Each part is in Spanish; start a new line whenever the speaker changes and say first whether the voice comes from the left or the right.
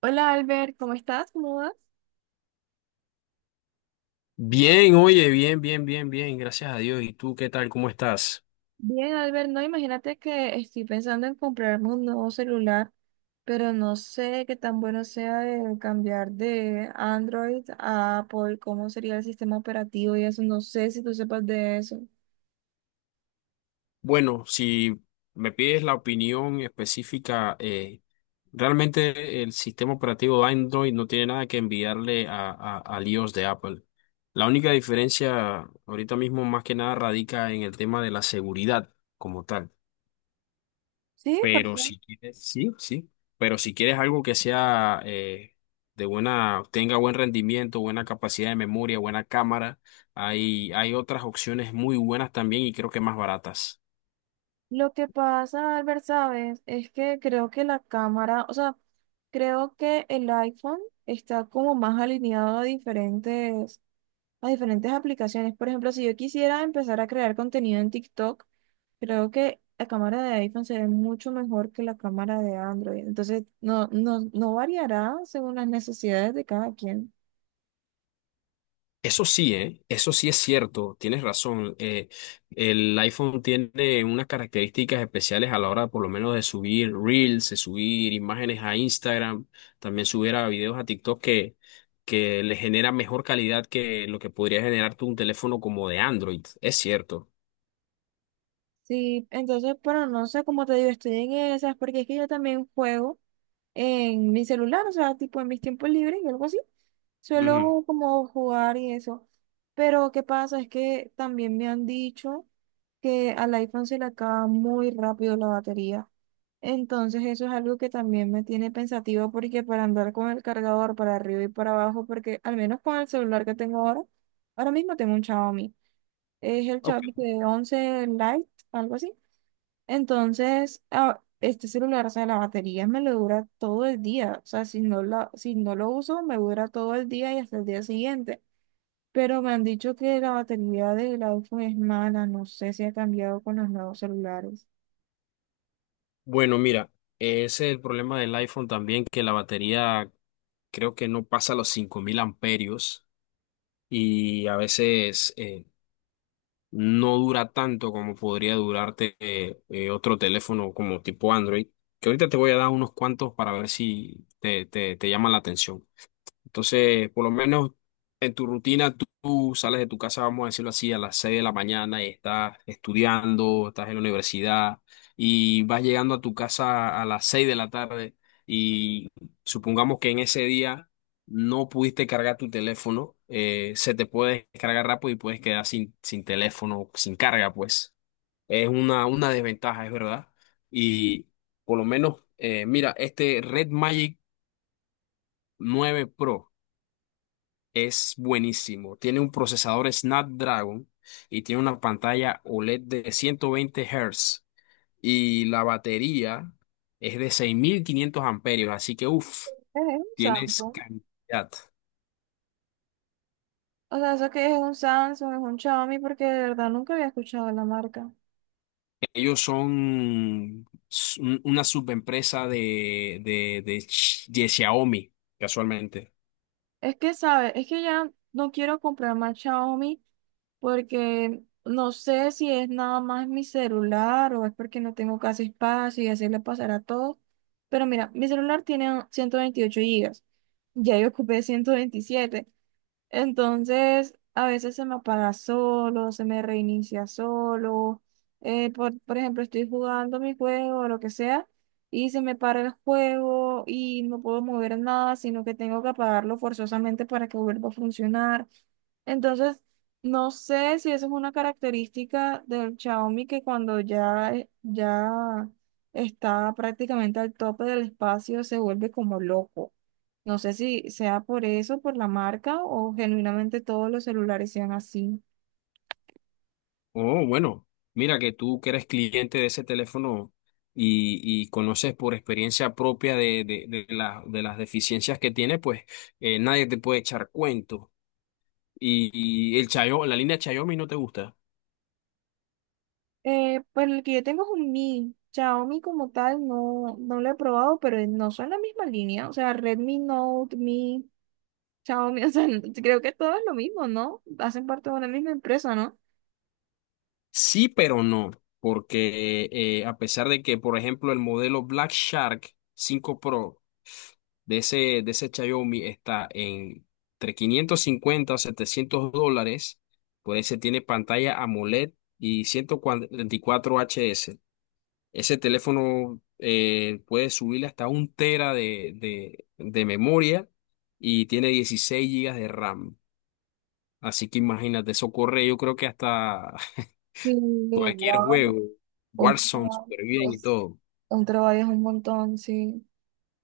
right: Hola Albert, ¿cómo estás? ¿Cómo vas?
left: Bien, oye, bien, bien, bien, bien, gracias a Dios. ¿Y tú qué tal? ¿Cómo estás?
right: Bien, Albert, no, imagínate que estoy pensando en comprarme un nuevo celular, pero no sé qué tan bueno sea el cambiar de Android a Apple, cómo sería el sistema operativo y eso, no sé si tú sepas de eso.
left: Bueno, si me pides la opinión específica, realmente el sistema operativo de Android no tiene nada que enviarle al iOS de Apple. La única diferencia ahorita mismo más que nada radica en el tema de la seguridad como tal.
right: Sí, por
left: Pero
right: favor.
left: si quieres, sí, sí. Pero si quieres algo que sea de buena, tenga buen rendimiento, buena capacidad de memoria, buena cámara, hay otras opciones muy buenas también y creo que más baratas.
right: Lo que pasa, Albert, sabes, es que creo que la cámara, o sea, creo que el iPhone está como más alineado a diferentes aplicaciones. Por ejemplo, si yo quisiera empezar a crear contenido en TikTok, creo que la cámara de iPhone se ve mucho mejor que la cámara de Android. Entonces, no, no, no variará según las necesidades de cada quien.
left: Eso sí, ¿eh? Eso sí es cierto, tienes razón. El iPhone tiene unas características especiales a la hora, por lo menos, de subir Reels, de subir imágenes a Instagram, también subir a videos a TikTok que le genera mejor calidad que lo que podría generar tú un teléfono como de Android. Es cierto.
right: Sí, entonces, pero no sé, cómo te digo, estoy en esas, porque es que yo también juego en mi celular, o sea, tipo en mis tiempos libres y algo así.
left: Ujú.
right: Suelo como jugar y eso. Pero ¿qué pasa? Es que también me han dicho que al iPhone se le acaba muy rápido la batería. Entonces eso es algo que también me tiene pensativa porque para andar con el cargador para arriba y para abajo, porque al menos con el celular que tengo ahora, ahora mismo tengo un Xiaomi. Es el
left: Ok.
right: Xiaomi de 11 Lite, algo así. Entonces, este celular, o sea, la batería me lo dura todo el día. O sea, si no lo uso, me dura todo el día y hasta el día siguiente. Pero me han dicho que la batería del iPhone es mala. No sé si ha cambiado con los nuevos celulares.
left: Bueno, mira, ese es el problema del iPhone también, que la batería creo que no pasa los 5000 amperios y a veces no dura tanto como podría durarte otro teléfono como tipo Android, que ahorita te voy a dar unos cuantos para ver si te llama la atención. Entonces, por lo menos en tu rutina, tú sales de tu casa, vamos a decirlo así, a las 6 de la mañana y estás estudiando, estás en la universidad y vas llegando a tu casa a las 6 de la tarde y supongamos que en ese día no pudiste cargar tu teléfono, se te puede descargar rápido y puedes quedar sin teléfono, sin carga, pues. Es una desventaja, es verdad. Y por lo menos, mira, este Red Magic 9 Pro es buenísimo. Tiene un procesador Snapdragon y tiene una pantalla OLED de 120 Hz y la batería es de 6500 amperios, así que uff,
right: Es un
left: tienes
right: Samsung.
left: cantidad.
right: O sea, eso que es un Samsung, es un Xiaomi, porque de verdad nunca había escuchado la marca.
left: Ellos son una subempresa de Xiaomi, casualmente.
right: Es que, ¿sabes? Es que ya no quiero comprar más Xiaomi porque no sé si es nada más mi celular o es porque no tengo casi espacio y así le pasará a todo. Pero mira, mi celular tiene 128 gigas. Ya yo ocupé 127, entonces, a veces se me apaga solo, se me reinicia solo. Por ejemplo, estoy jugando mi juego o lo que sea y se me para el juego y no puedo mover nada, sino que tengo que apagarlo forzosamente para que vuelva a funcionar. Entonces, no sé si eso es una característica del Xiaomi que cuando ya, ya está prácticamente al tope del espacio, se vuelve como loco. No sé si sea por eso, por la marca o genuinamente todos los celulares sean así.
left: Oh, bueno, mira que tú que eres cliente de ese teléfono y conoces por experiencia propia de las deficiencias que tiene, pues nadie te puede echar cuento. Y, y el Chayo, la línea Xiaomi no te gusta.
right: Pues el que yo tengo es un Mi. Xiaomi como tal no, no lo he probado, pero no son la misma línea. O sea, Redmi Note, Mi, Xiaomi, o sea, creo que todo es lo mismo, ¿no? Hacen parte de una misma empresa, ¿no?
left: Sí, pero no, porque a pesar de que, por ejemplo, el modelo Black Shark 5 Pro de ese, de ese Xiaomi está en entre 550 a $700, por ese tiene pantalla AMOLED y 144 HS. Ese teléfono puede subirle hasta un tera de memoria y tiene 16 gigas de RAM. Así que imagínate, eso corre, yo creo que hasta
right: Sí,
left: Cualquier
right: wow.
left: juego,
right: Un
left: Warzone
right: trabajo,
left: súper bien y
right: es-
left: todo.
right: un trabajo es un montón, sí.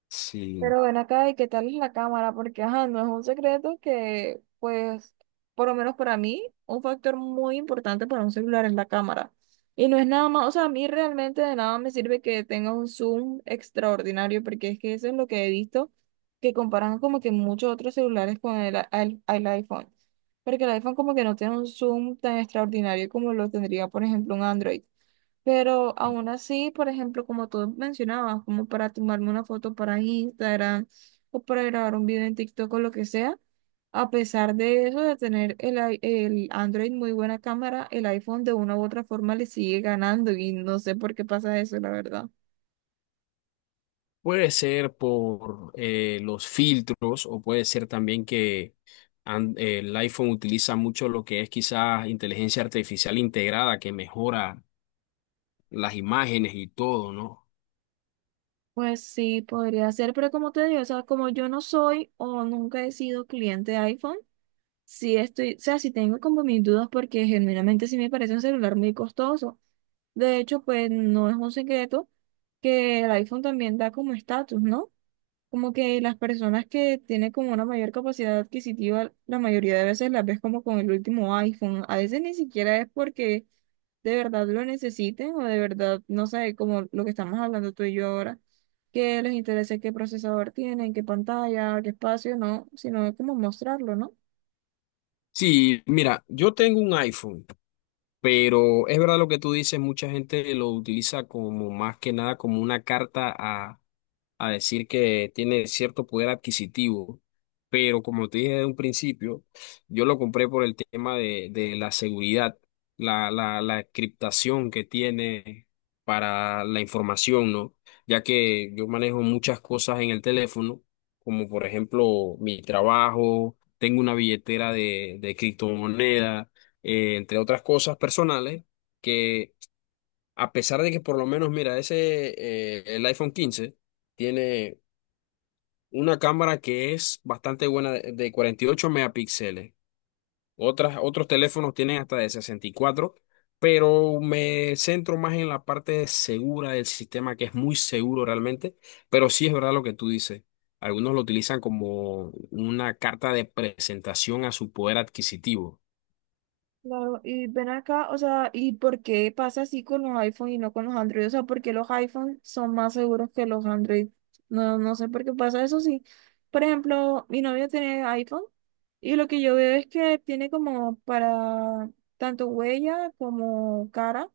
left: Sí,
right: Pero ven acá, ¿y qué tal es la cámara? Porque, ajá, no es un secreto que, pues, por lo menos para mí, un factor muy importante para un celular es la cámara. Y no es nada más, o sea, a mí realmente de nada me sirve que tenga un zoom extraordinario, porque es que eso es lo que he visto, que comparan como que muchos otros celulares con el iPhone. Porque el iPhone como que no tiene un zoom tan extraordinario como lo tendría, por ejemplo, un Android. Pero aún así, por ejemplo, como tú mencionabas, como para tomarme una foto para Instagram o para grabar un video en TikTok o lo que sea, a pesar de eso, de tener el Android muy buena cámara, el iPhone de una u otra forma le sigue ganando y no sé por qué pasa eso, la verdad.
left: puede ser por los filtros o puede ser también que el iPhone utiliza mucho lo que es quizás inteligencia artificial integrada que mejora las imágenes y todo, ¿no?
right: Pues sí, podría ser, pero como te digo, o sea, como yo no soy o nunca he sido cliente de iPhone, sí estoy, o sea, sí tengo como mis dudas porque genuinamente sí me parece un celular muy costoso. De hecho, pues no es un secreto que el iPhone también da como estatus, ¿no? Como que las personas que tienen como una mayor capacidad adquisitiva, la mayoría de veces las ves como con el último iPhone. A veces ni siquiera es porque de verdad lo necesiten o de verdad, no sé, como lo que estamos hablando tú y yo ahora, que les interese qué procesador tienen, qué pantalla, qué espacio, no, sino como mostrarlo, ¿no?
left: Sí, mira, yo tengo un iPhone, pero es verdad lo que tú dices, mucha gente lo utiliza como más que nada como una carta a decir que tiene cierto poder adquisitivo, pero como te dije de un principio, yo lo compré por el tema de la seguridad, la encriptación que tiene para la información, ¿no? Ya que yo manejo muchas cosas en el teléfono, como por ejemplo mi trabajo, tengo una billetera de criptomoneda, entre otras cosas personales, que a pesar de que por lo menos, mira, ese, el iPhone 15 tiene una cámara que es bastante buena de 48 megapíxeles. Otros teléfonos tienen hasta de 64, pero me centro más en la parte segura del sistema, que es muy seguro realmente. Pero sí es verdad lo que tú dices. Algunos lo utilizan como una carta de presentación a su poder adquisitivo.
right: Claro, y ven acá, o sea, ¿y por qué pasa así con los iPhone y no con los Android? O sea, ¿por qué los iPhone son más seguros que los Android? No, no sé por qué pasa eso, sí. Por ejemplo, mi novio tiene iPhone y lo que yo veo es que tiene como para tanto huella como cara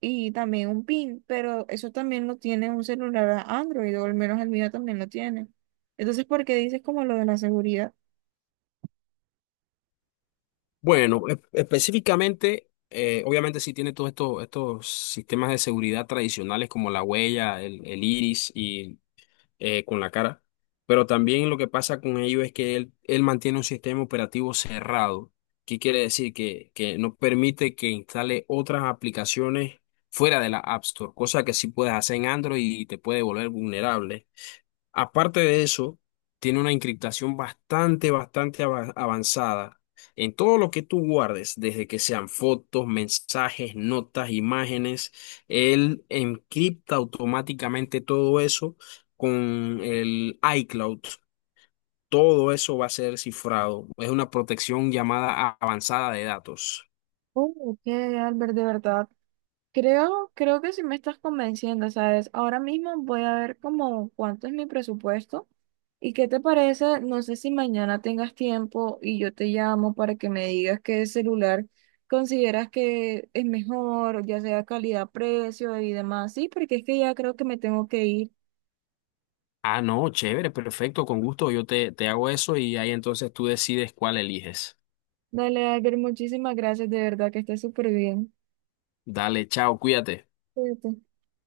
right: y también un PIN, pero eso también lo tiene un celular Android, o al menos el mío también lo tiene. Entonces, ¿por qué dices como lo de la seguridad?
left: Bueno, específicamente, obviamente sí tiene todos estos sistemas de seguridad tradicionales como la huella, el iris con la cara. Pero también lo que pasa con ello es que él mantiene un sistema operativo cerrado. ¿Qué quiere decir? Que no permite que instale otras aplicaciones fuera de la App Store, cosa que sí puedes hacer en Android y te puede volver vulnerable. Aparte de eso, tiene una encriptación bastante, bastante avanzada. En todo lo que tú guardes, desde que sean fotos, mensajes, notas, imágenes, él encripta automáticamente todo eso con el iCloud. Todo eso va a ser cifrado. Es una protección llamada avanzada de datos.
right: Oh, ok, Albert, de verdad. Creo que sí me estás convenciendo, ¿sabes? Ahora mismo voy a ver como cuánto es mi presupuesto y qué te parece, no sé si mañana tengas tiempo y yo te llamo para que me digas qué celular consideras que es mejor, ya sea calidad, precio y demás. Sí, porque es que ya creo que me tengo que ir.
left: Ah, no, chévere, perfecto, con gusto. Yo te hago eso y ahí entonces tú decides cuál eliges.
right: Dale, Albert, muchísimas gracias, de verdad que estés súper bien.
left: Dale, chao, cuídate.
right: Cuídate.